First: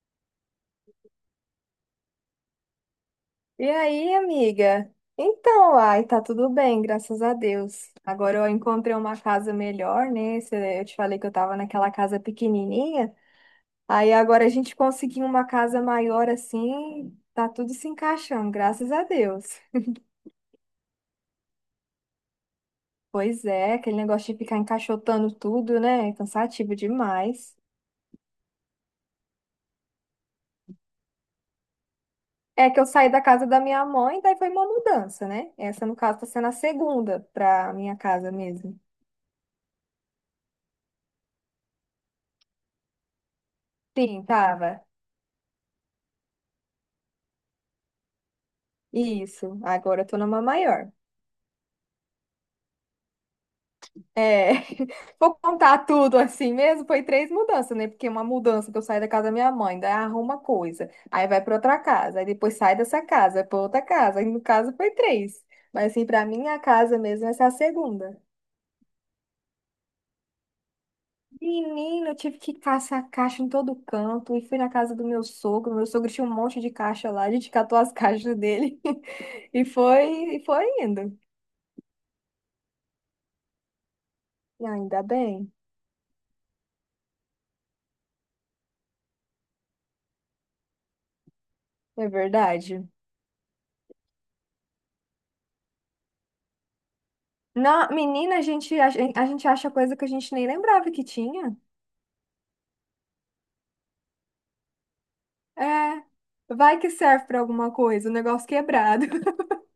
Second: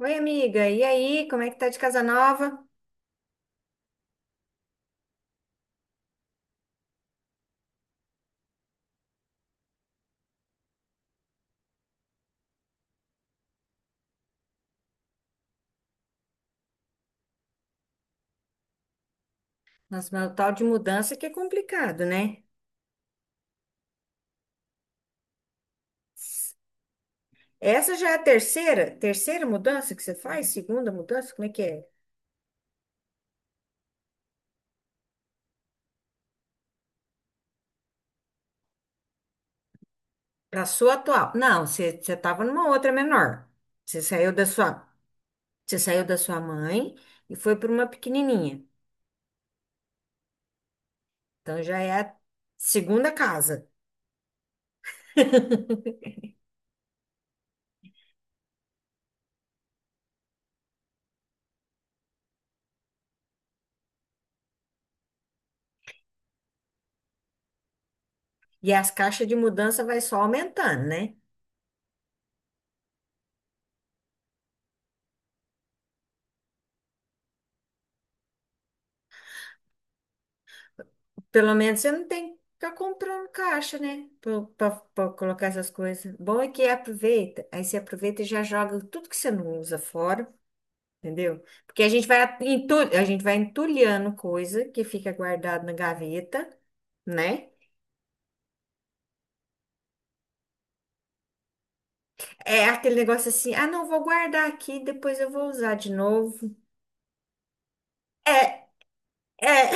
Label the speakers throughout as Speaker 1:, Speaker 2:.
Speaker 1: Oi, amiga. E aí, como é que tá de casa nova?
Speaker 2: E aí, amiga? Então, ai, tá tudo bem, graças a Deus. Agora eu encontrei uma casa melhor, né? Eu te falei que eu tava naquela casa pequenininha. Aí agora a gente conseguiu uma casa maior assim, tá tudo se encaixando, graças a Deus.
Speaker 1: Nossa, mas o tal de mudança que é complicado, né?
Speaker 2: Pois é, aquele negócio de ficar encaixotando tudo, né? É cansativo demais.
Speaker 1: Essa já é a terceira mudança que você faz? Segunda mudança? Como é que é?
Speaker 2: É que eu saí da casa da minha mãe, daí foi uma mudança, né? Essa, no caso, tá sendo a segunda pra minha casa mesmo.
Speaker 1: Pra sua atual. Não, você tava numa outra menor. Você
Speaker 2: Sim,
Speaker 1: saiu da
Speaker 2: tava.
Speaker 1: sua, Você saiu da sua mãe e foi para uma pequenininha.
Speaker 2: Isso, agora eu tô numa maior.
Speaker 1: Então já é a segunda casa.
Speaker 2: É, vou contar tudo assim mesmo, foi três mudanças, né? Porque uma mudança que eu saí da casa da minha mãe, daí arruma coisa, aí vai pra outra casa, aí depois sai dessa casa, vai pra outra casa, aí no caso foi três. Mas assim, pra minha casa mesmo, essa é a segunda.
Speaker 1: E as caixas de mudança vai só aumentando, né?
Speaker 2: Menino, eu tive que caçar caixa em todo canto, e fui na casa do meu sogro tinha um monte de caixa lá, a gente catou as caixas dele, e foi indo.
Speaker 1: Pelo menos você não tem que ficar comprando caixa, né?
Speaker 2: E ainda
Speaker 1: Para colocar
Speaker 2: bem,
Speaker 1: essas coisas. Bom é que aproveita. Aí você aproveita e já joga tudo que você não usa fora, entendeu? Porque
Speaker 2: é verdade.
Speaker 1: a gente vai entulhando coisa que fica guardada na gaveta, né?
Speaker 2: Na, menina, a gente, a gente acha coisa que a gente nem lembrava que tinha.
Speaker 1: É aquele negócio assim, ah, não, vou guardar aqui, depois eu vou usar de
Speaker 2: É,
Speaker 1: novo.
Speaker 2: vai que serve pra alguma coisa, o negócio
Speaker 1: É,
Speaker 2: quebrado.
Speaker 1: é,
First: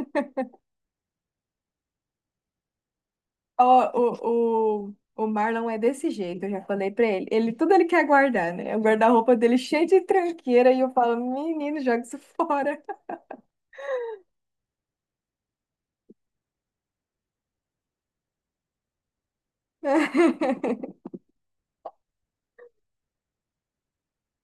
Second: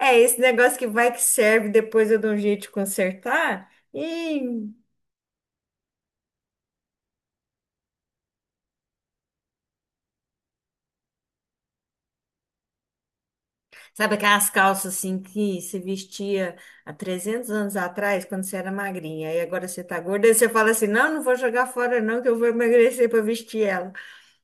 Speaker 1: é esse negócio que vai que serve, depois eu dou um jeito de consertar.
Speaker 2: Ó,
Speaker 1: E
Speaker 2: o, o, o Marlon é desse jeito, eu já falei pra ele. Ele, tudo ele quer guardar, né? O guarda-roupa dele cheio de tranqueira e eu falo, menino, joga isso fora.
Speaker 1: sabe aquelas calças assim que se vestia há 300 anos atrás, quando você era magrinha, e agora você tá gorda, e você fala assim: não, não vou jogar fora, não, que eu vou emagrecer para vestir ela.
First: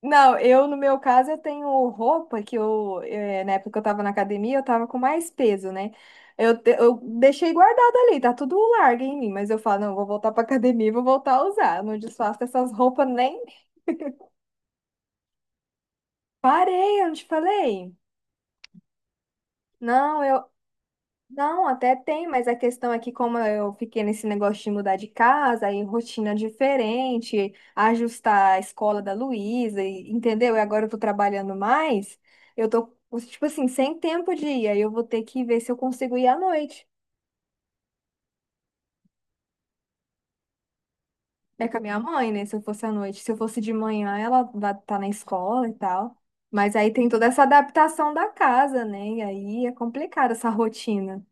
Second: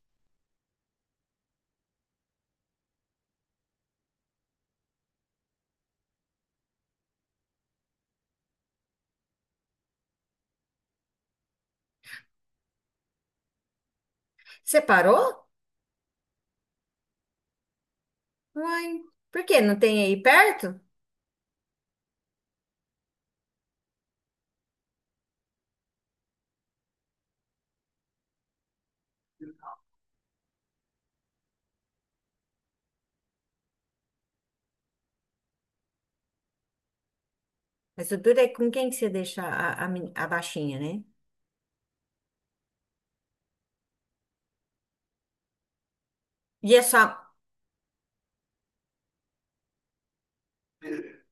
Speaker 2: Não, eu no meu caso eu tenho roupa que eu, na época que eu tava na academia, eu tava com mais peso, né? Eu deixei guardado ali, tá tudo largo em mim, mas eu falo, não, eu vou voltar pra academia e vou voltar a usar. Eu não desfaço essas roupas nem.
Speaker 1: Você parou?
Speaker 2: Parei, eu não te falei?
Speaker 1: Uai, por quê? Não tem aí
Speaker 2: Não,
Speaker 1: perto?
Speaker 2: Não, até tem, mas a questão é que como eu fiquei nesse negócio de mudar de casa, aí rotina diferente, ajustar a escola da Luísa, entendeu? E agora eu tô trabalhando mais, eu tô, tipo assim, sem tempo de ir, aí eu vou ter que ver se eu consigo ir à noite.
Speaker 1: Mas o duro é com quem que você deixa a baixinha, né?
Speaker 2: É com a minha mãe, né? Se eu fosse à noite. Se eu fosse de manhã, ela vai estar na escola e tal.
Speaker 1: E
Speaker 2: Mas
Speaker 1: é
Speaker 2: aí
Speaker 1: só.
Speaker 2: tem toda essa adaptação da casa, né? E aí é complicado essa rotina.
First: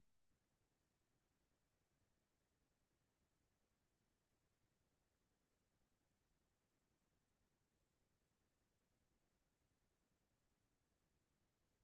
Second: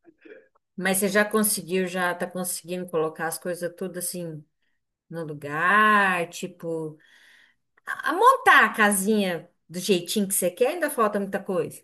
Speaker 1: Mas você já conseguiu, já tá conseguindo colocar as coisas tudo assim no lugar, tipo, a montar a casinha do jeitinho que você quer, ainda falta muita coisa.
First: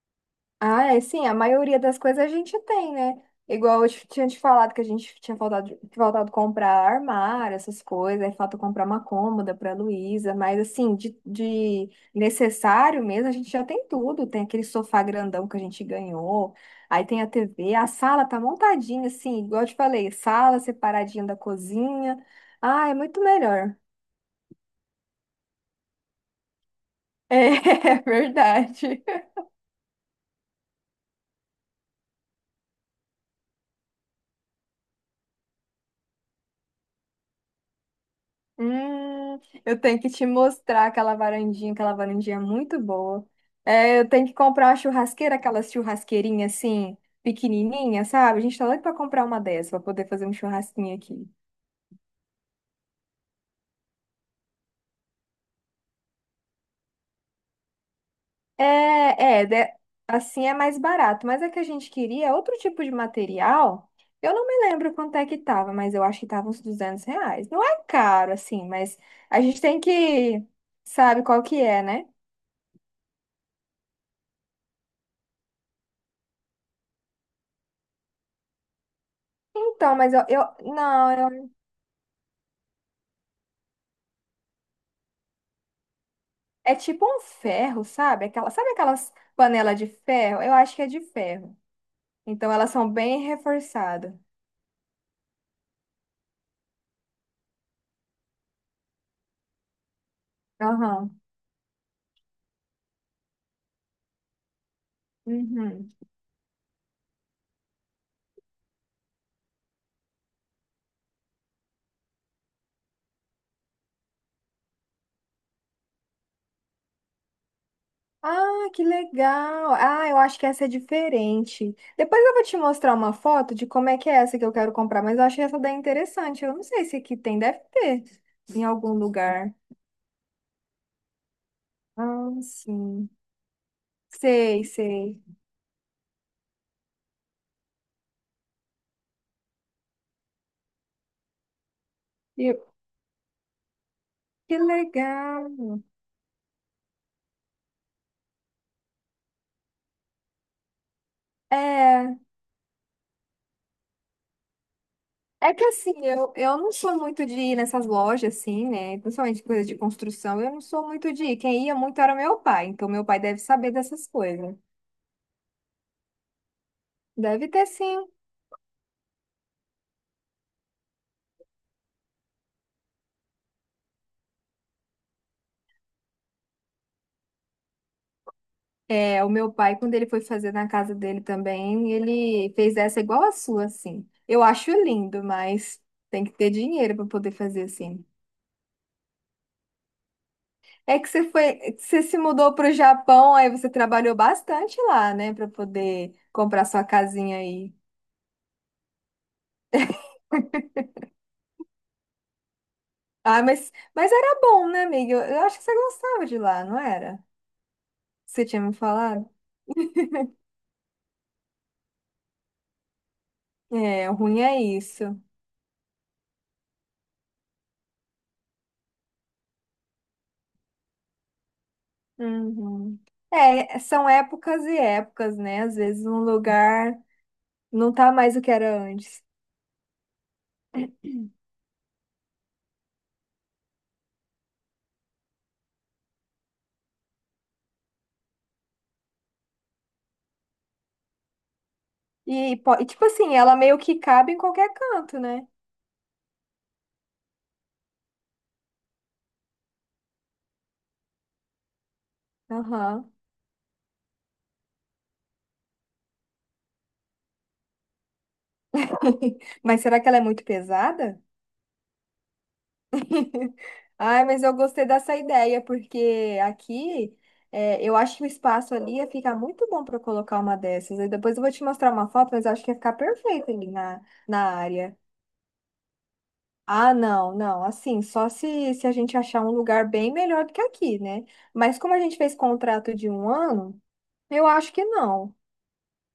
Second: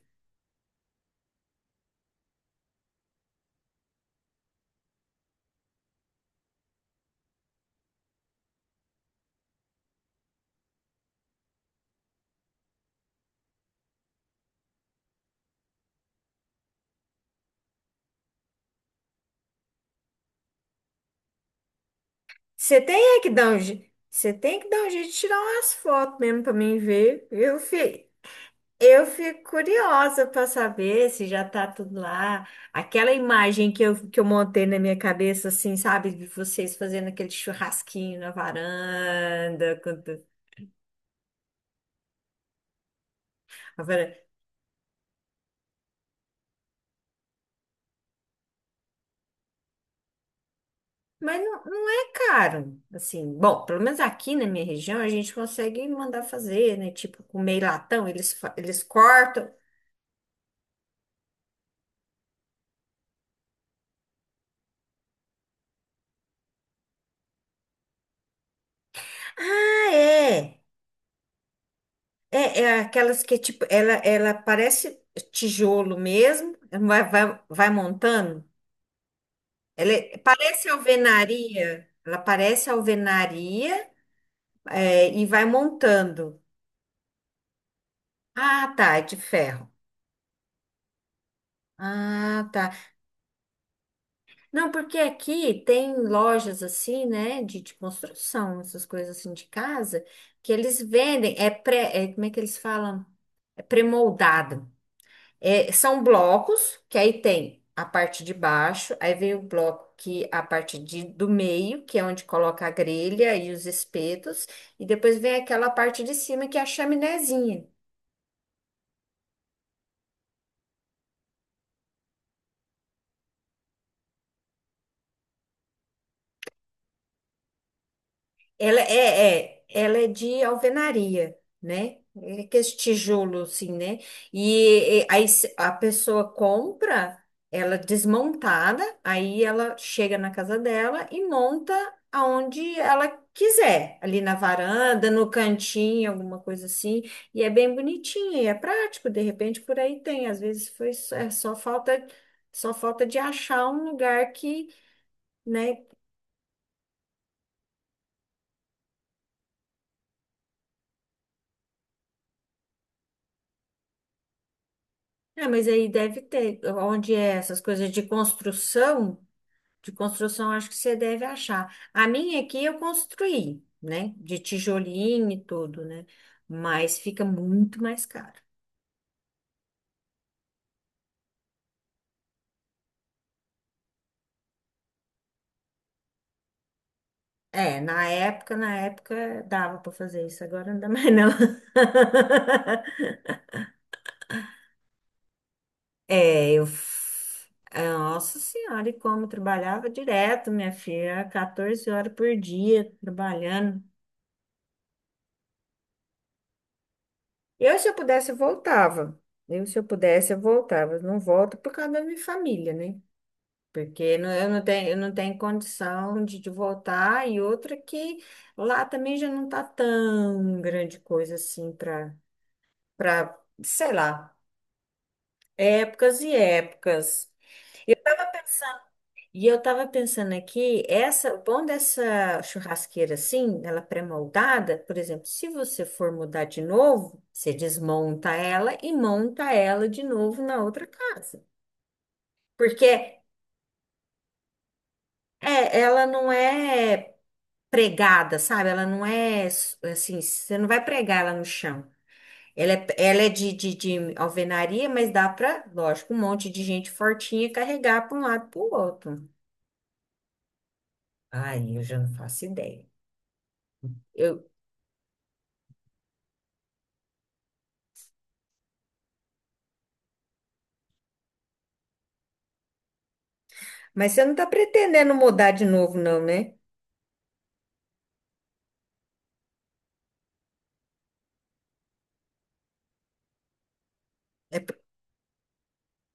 Speaker 2: Ah, é sim, a maioria das coisas a gente tem, né? Igual eu tinha te falado que a gente tinha faltado comprar armário, essas coisas, aí falta comprar uma cômoda para Luísa, mas assim, de necessário mesmo, a gente já tem tudo. Tem aquele sofá grandão que a gente ganhou, aí tem a TV, a sala tá montadinha, assim, igual eu te falei, sala separadinha da cozinha.
Speaker 1: Você
Speaker 2: Ah, é
Speaker 1: tem é
Speaker 2: muito
Speaker 1: que dar um,
Speaker 2: melhor.
Speaker 1: je- você tem que dar um jeito de tirar umas fotos mesmo pra mim ver. Eu
Speaker 2: É,
Speaker 1: fico,
Speaker 2: verdade.
Speaker 1: eu fico curiosa pra saber se já tá tudo lá. Aquela imagem que eu montei na minha cabeça, assim, sabe? De vocês fazendo aquele churrasquinho na
Speaker 2: Hum, eu
Speaker 1: varanda.
Speaker 2: tenho
Speaker 1: com
Speaker 2: que
Speaker 1: tu-
Speaker 2: te mostrar aquela varandinha é muito boa.
Speaker 1: a
Speaker 2: É, eu
Speaker 1: varanda.
Speaker 2: tenho que comprar uma churrasqueira, aquela churrasqueirinha assim, pequenininha, sabe? A gente tá doido pra comprar uma dessa, pra poder fazer um churrasquinho aqui.
Speaker 1: Mas não, não é caro, assim. Bom, pelo menos aqui na minha região a gente consegue mandar fazer, né? Tipo, com meio latão, eles, fa-
Speaker 2: É,
Speaker 1: eles
Speaker 2: é,
Speaker 1: cortam.
Speaker 2: assim é mais barato, mas é que a gente queria outro tipo de material. Eu não me lembro quanto é que tava, mas eu acho que tava uns R$ 200. Não é caro, assim, mas a gente tem
Speaker 1: Ah,
Speaker 2: que,
Speaker 1: é.
Speaker 2: sabe qual que é, né?
Speaker 1: É, aquelas que, tipo, ela parece tijolo mesmo, vai, vai, vai montando. Ela
Speaker 2: Então, mas
Speaker 1: é-
Speaker 2: eu
Speaker 1: parece
Speaker 2: não.
Speaker 1: alvenaria, ela parece alvenaria, é, e vai montando.
Speaker 2: É tipo um ferro, sabe? Aquela, sabe
Speaker 1: Ah, tá, é
Speaker 2: aquelas
Speaker 1: de ferro.
Speaker 2: panelas de ferro? Eu acho que é de ferro.
Speaker 1: Ah,
Speaker 2: Então elas
Speaker 1: tá.
Speaker 2: são bem reforçadas.
Speaker 1: Não, porque aqui tem lojas assim, né, de, construção, essas coisas assim de casa, que eles
Speaker 2: Aham.
Speaker 1: vendem, como é que eles falam? É pré-moldado. É,
Speaker 2: Uhum.
Speaker 1: são blocos, que aí tem a parte de baixo, aí vem o bloco que é a parte do meio, que é onde coloca a grelha e os espetos, e depois vem aquela parte de cima que é a chaminézinha.
Speaker 2: Ah, que legal. Ah, eu acho que essa é diferente. Depois eu vou te mostrar uma foto de como é que é essa que eu quero comprar, mas eu achei essa daí interessante. Eu não sei se aqui tem, deve ter em
Speaker 1: Ela
Speaker 2: algum lugar.
Speaker 1: é, ela é de alvenaria, né?
Speaker 2: Ah,
Speaker 1: É que esse
Speaker 2: sim.
Speaker 1: tijolo, assim, né?
Speaker 2: Sei,
Speaker 1: E,
Speaker 2: sei.
Speaker 1: aí a pessoa compra ela desmontada, aí ela chega na casa dela e monta
Speaker 2: E-
Speaker 1: aonde ela quiser, ali na
Speaker 2: Que
Speaker 1: varanda, no
Speaker 2: legal.
Speaker 1: cantinho, alguma coisa assim. E é bem bonitinha e é prático, de repente por aí tem. Às vezes foi, só- é só falta,
Speaker 2: É,
Speaker 1: de achar um lugar que,
Speaker 2: É que
Speaker 1: né?
Speaker 2: assim, eu não sou muito de ir nessas lojas, assim, né? Principalmente coisa de construção, eu não sou muito de ir. Quem ia muito era meu pai, então meu pai deve saber dessas coisas.
Speaker 1: É, mas aí deve ter, onde é
Speaker 2: Deve
Speaker 1: essas
Speaker 2: ter
Speaker 1: coisas de
Speaker 2: sim.
Speaker 1: construção, acho que você deve achar. A minha aqui eu construí, né? De tijolinho e tudo, né? Mas fica muito mais caro.
Speaker 2: É, o meu pai, quando ele foi fazer na casa dele também, ele fez essa igual a sua, assim. Eu acho lindo, mas tem que ter dinheiro para poder fazer
Speaker 1: É,
Speaker 2: assim.
Speaker 1: na época dava para fazer isso, agora não dá
Speaker 2: É que
Speaker 1: mais não.
Speaker 2: você foi, você se mudou para o Japão, aí você trabalhou bastante lá, né, para poder
Speaker 1: É,
Speaker 2: comprar sua casinha aí.
Speaker 1: Nossa Senhora, e como trabalhava direto, minha filha, 14 horas por dia
Speaker 2: Ah, mas,
Speaker 1: trabalhando.
Speaker 2: mas era bom, né, amiga? Eu acho que você gostava de lá, não era?
Speaker 1: Se eu pudesse, eu
Speaker 2: Você tinha me
Speaker 1: voltava.
Speaker 2: falado?
Speaker 1: Se eu pudesse, eu voltava. Eu não volto por causa da minha família, né?
Speaker 2: É, o
Speaker 1: Porque não-
Speaker 2: ruim
Speaker 1: eu
Speaker 2: é
Speaker 1: não tenho, eu
Speaker 2: isso.
Speaker 1: não tenho condição de voltar. E outra que lá também já não tá tão grande coisa assim para,
Speaker 2: Uhum. É,
Speaker 1: sei
Speaker 2: são
Speaker 1: lá,
Speaker 2: épocas e épocas, né? Às vezes um
Speaker 1: épocas e
Speaker 2: lugar
Speaker 1: épocas.
Speaker 2: não tá mais o que era antes.
Speaker 1: E eu tava pensando aqui, o bom dessa churrasqueira assim, ela pré-moldada, por exemplo, se você for mudar de novo, você desmonta ela e monta ela de novo na outra casa.
Speaker 2: E, tipo
Speaker 1: Porque
Speaker 2: assim, ela meio que cabe em qualquer canto, né?
Speaker 1: é, ela não é pregada, sabe? Ela não é assim, você não vai pregar ela no chão. Ela é,
Speaker 2: Aham.
Speaker 1: ela é de alvenaria, mas dá pra, lógico, um monte de gente fortinha carregar para um lado para o outro.
Speaker 2: Mas será que ela é muito pesada?
Speaker 1: Ai, eu já não faço ideia.
Speaker 2: Ai, mas
Speaker 1: Eu
Speaker 2: eu gostei dessa ideia, porque aqui é, eu acho que o espaço ali ia ficar muito bom para colocar uma dessas. Aí depois eu vou te mostrar uma foto, mas eu acho que ia ficar perfeito ali na,
Speaker 1: Mas você não
Speaker 2: na
Speaker 1: está
Speaker 2: área.
Speaker 1: pretendendo mudar de novo, não, né?
Speaker 2: Ah, não, não, assim, só se, a gente achar um lugar bem melhor do que aqui, né? Mas como a gente fez contrato de um ano, eu
Speaker 1: É
Speaker 2: acho
Speaker 1: p-
Speaker 2: que não.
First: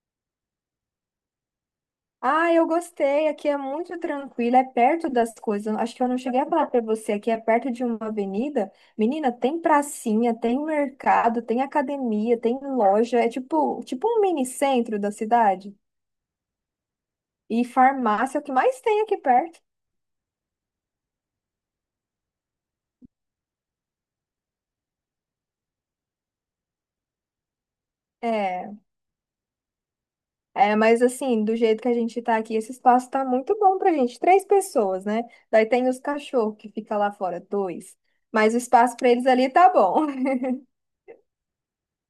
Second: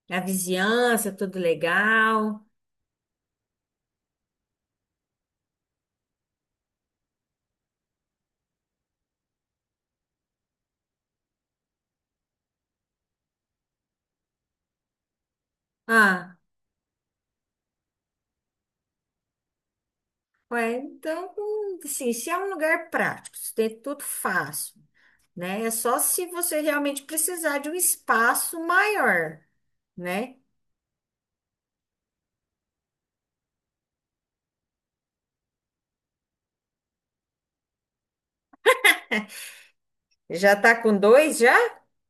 Speaker 1: A vizinhança, tudo legal.
Speaker 2: Ah, eu gostei. Aqui é muito tranquilo, é perto das coisas. Acho que eu não cheguei a falar para você. Aqui é perto de uma avenida. Menina, tem pracinha, tem mercado, tem academia, tem loja. É tipo um mini centro da cidade.
Speaker 1: Ah,
Speaker 2: E farmácia é o que mais tem aqui perto.
Speaker 1: ué, então, assim, se é um lugar prático, se tem tudo fácil, né? É só se você realmente precisar de um espaço
Speaker 2: É,
Speaker 1: maior, né?
Speaker 2: é, mas assim, do jeito que a gente tá aqui, esse espaço tá muito bom pra gente. Três pessoas, né? Daí tem os cachorros que fica lá fora, dois. Mas o espaço para eles ali tá bom.
Speaker 1: Já tá com dois já?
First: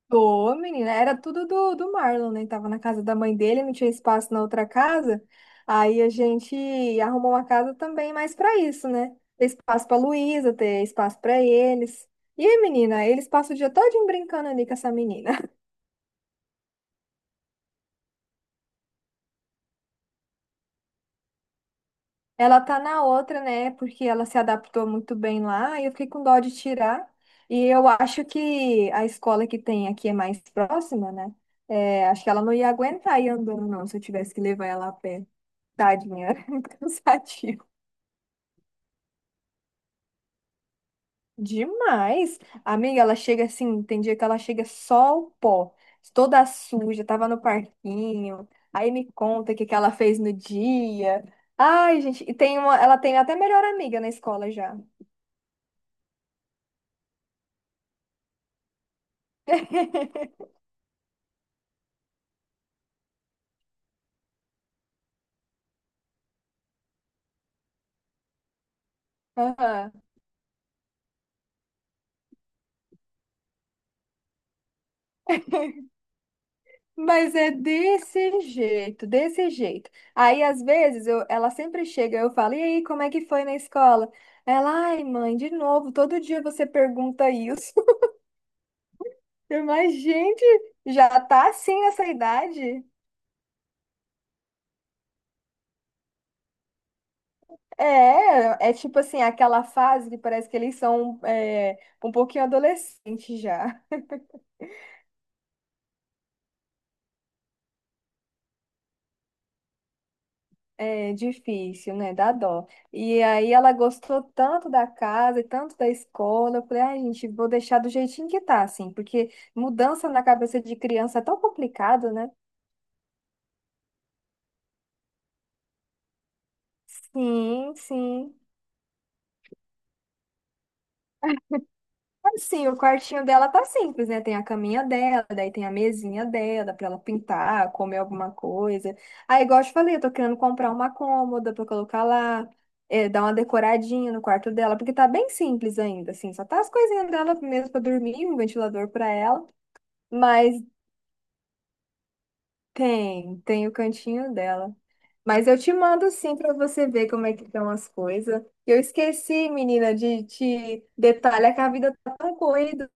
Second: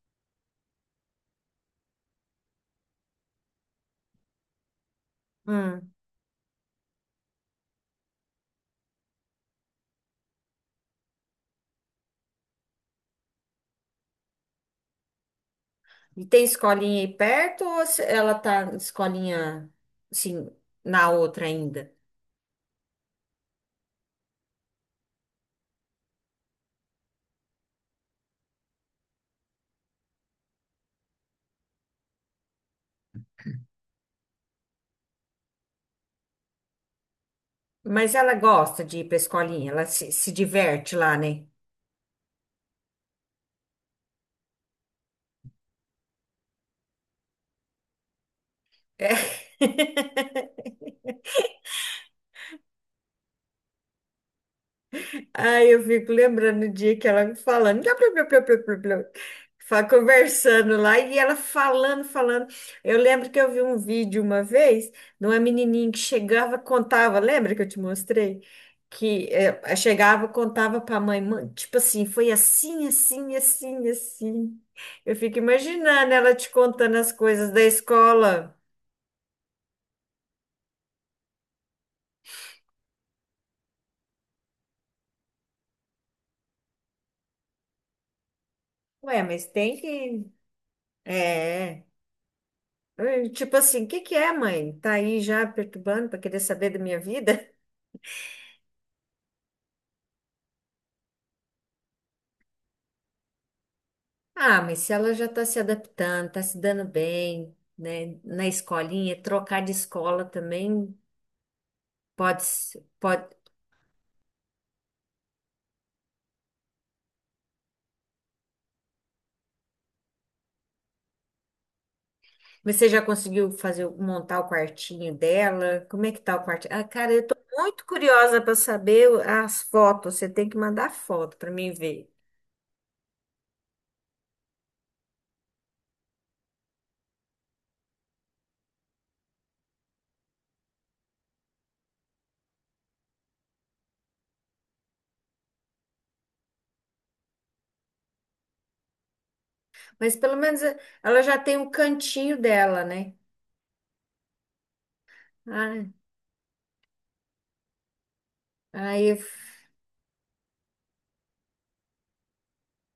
Speaker 2: Ô, menina, era tudo do Marlon, né? Tava na casa da mãe dele, não tinha espaço na outra casa.
Speaker 1: Hum.
Speaker 2: Aí a gente arrumou uma casa também mais pra isso, né? Ter espaço pra Luísa, ter espaço pra eles. E aí, menina, eles passam o dia todinho brincando ali com essa menina.
Speaker 1: E tem escolinha aí perto ou ela tá escolinha, assim, na outra ainda?
Speaker 2: Ela tá na outra, né? Porque ela se adaptou muito bem lá e eu fiquei com dó de tirar. E eu acho que a escola que tem aqui é mais próxima, né? É, acho que ela não ia aguentar ir andando, não, se eu tivesse que levar ela a pé. Tadinha, cansativo.
Speaker 1: Mas ela gosta de ir pra escolinha, ela se diverte lá, né?
Speaker 2: Demais. Amiga, ela chega assim, tem dia que ela chega só o pó, toda suja, tava no parquinho. Aí me
Speaker 1: É.
Speaker 2: conta o que que ela fez no dia. Ai, gente, e ela tem até melhor amiga na escola já.
Speaker 1: Aí eu fico lembrando o dia que ela me falando, blá, blá, blá, blá, blá, blá, blá, conversando lá e ela falando, falando. Eu lembro que eu vi um vídeo uma vez de uma menininha que chegava, contava, lembra que eu te mostrei? Que
Speaker 2: Aham.
Speaker 1: chegava, contava para a mãe, "Mãe, tipo assim, foi assim, assim, assim, assim. Eu fico imaginando ela te contando as
Speaker 2: Mas é
Speaker 1: coisas da
Speaker 2: desse
Speaker 1: escola.
Speaker 2: jeito, desse jeito. Aí, às vezes, eu, ela sempre chega, eu falo, e aí, como é que foi na escola? Ela, ai, mãe, de novo, todo dia você pergunta isso.
Speaker 1: Ué, mas tem
Speaker 2: Mas,
Speaker 1: que.
Speaker 2: gente, já tá assim
Speaker 1: É.
Speaker 2: nessa idade?
Speaker 1: Tipo assim, o que que é, mãe? Tá aí já perturbando para querer saber da minha vida?
Speaker 2: É, é tipo assim, aquela fase que parece que eles são um pouquinho adolescentes já.
Speaker 1: Ah, mas se ela já tá se adaptando, tá se dando bem, né, na escolinha, trocar de escola também
Speaker 2: É difícil, né? Dá
Speaker 1: pode,
Speaker 2: dó.
Speaker 1: se-
Speaker 2: E
Speaker 1: pode.
Speaker 2: aí ela gostou tanto da casa e tanto da escola. Eu falei, ai, gente, vou deixar do jeitinho que tá, assim, porque mudança na cabeça de criança é tão complicado, né?
Speaker 1: Mas você já conseguiu fazer montar o quartinho dela? Como é que tá o quartinho? Ah, cara, eu tô
Speaker 2: Sim,
Speaker 1: muito
Speaker 2: sim.
Speaker 1: curiosa para saber as fotos. Você tem que mandar foto para mim ver.
Speaker 2: Assim, o quartinho dela tá simples, né? Tem a caminha dela, daí tem a mesinha dela pra ela pintar, comer alguma coisa. Aí, igual eu te falei, eu tô querendo comprar uma cômoda pra colocar lá, eh, dar uma decoradinha no quarto dela, porque tá bem simples ainda, assim, só tá as coisinhas dela mesmo pra dormir, um ventilador pra ela,
Speaker 1: Mas pelo
Speaker 2: mas
Speaker 1: menos ela já tem um cantinho dela, né?
Speaker 2: tem, tem o cantinho dela. Mas eu te
Speaker 1: Ah,
Speaker 2: mando sim pra você ver como é que estão as coisas. Eu
Speaker 1: aí
Speaker 2: esqueci, menina, de te detalhar que a vida tá tão corrida.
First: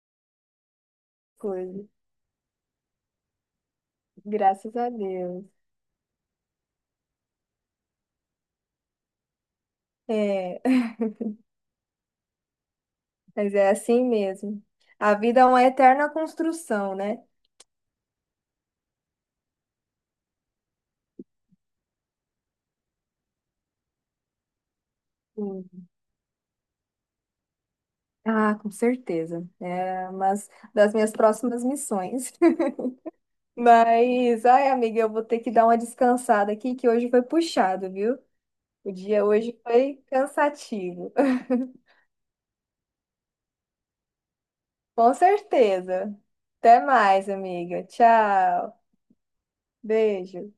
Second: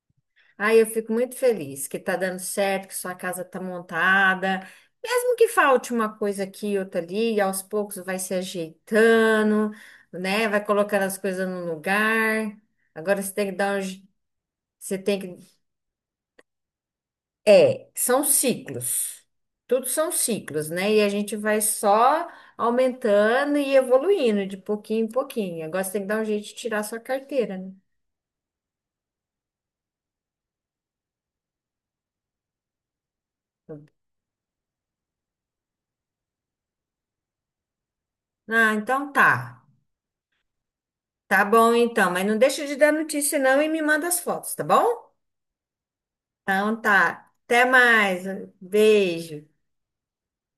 Speaker 1: Ai, eu fico muito feliz que tá dando certo, que sua casa tá montada.
Speaker 2: Graças a
Speaker 1: Mesmo que
Speaker 2: Deus.
Speaker 1: falte uma coisa aqui e outra ali, e aos poucos vai se ajeitando, né?
Speaker 2: É,
Speaker 1: Vai colocando as coisas no lugar. Agora você tem que
Speaker 2: mas é
Speaker 1: dar um.
Speaker 2: assim mesmo.
Speaker 1: Você
Speaker 2: A
Speaker 1: tem
Speaker 2: vida é
Speaker 1: que.
Speaker 2: uma eterna construção, né?
Speaker 1: É, são ciclos. Tudo são ciclos, né? E a gente vai só aumentando e evoluindo de pouquinho em pouquinho. Agora
Speaker 2: Sim.
Speaker 1: você tem que dar um jeito de tirar sua carteira, né?
Speaker 2: Ah, com certeza. É uma das minhas próximas missões. Mas, ai, amiga, eu vou ter que dar uma descansada aqui, que hoje foi puxado, viu?
Speaker 1: Ah,
Speaker 2: O
Speaker 1: então
Speaker 2: dia hoje
Speaker 1: tá.
Speaker 2: foi cansativo.
Speaker 1: Tá bom então, mas não deixa de dar notícia não e me manda as fotos, tá bom?
Speaker 2: Com certeza.
Speaker 1: Então
Speaker 2: Até mais,
Speaker 1: tá. Até
Speaker 2: amiga.
Speaker 1: mais.
Speaker 2: Tchau.
Speaker 1: Beijo.
Speaker 2: Beijo.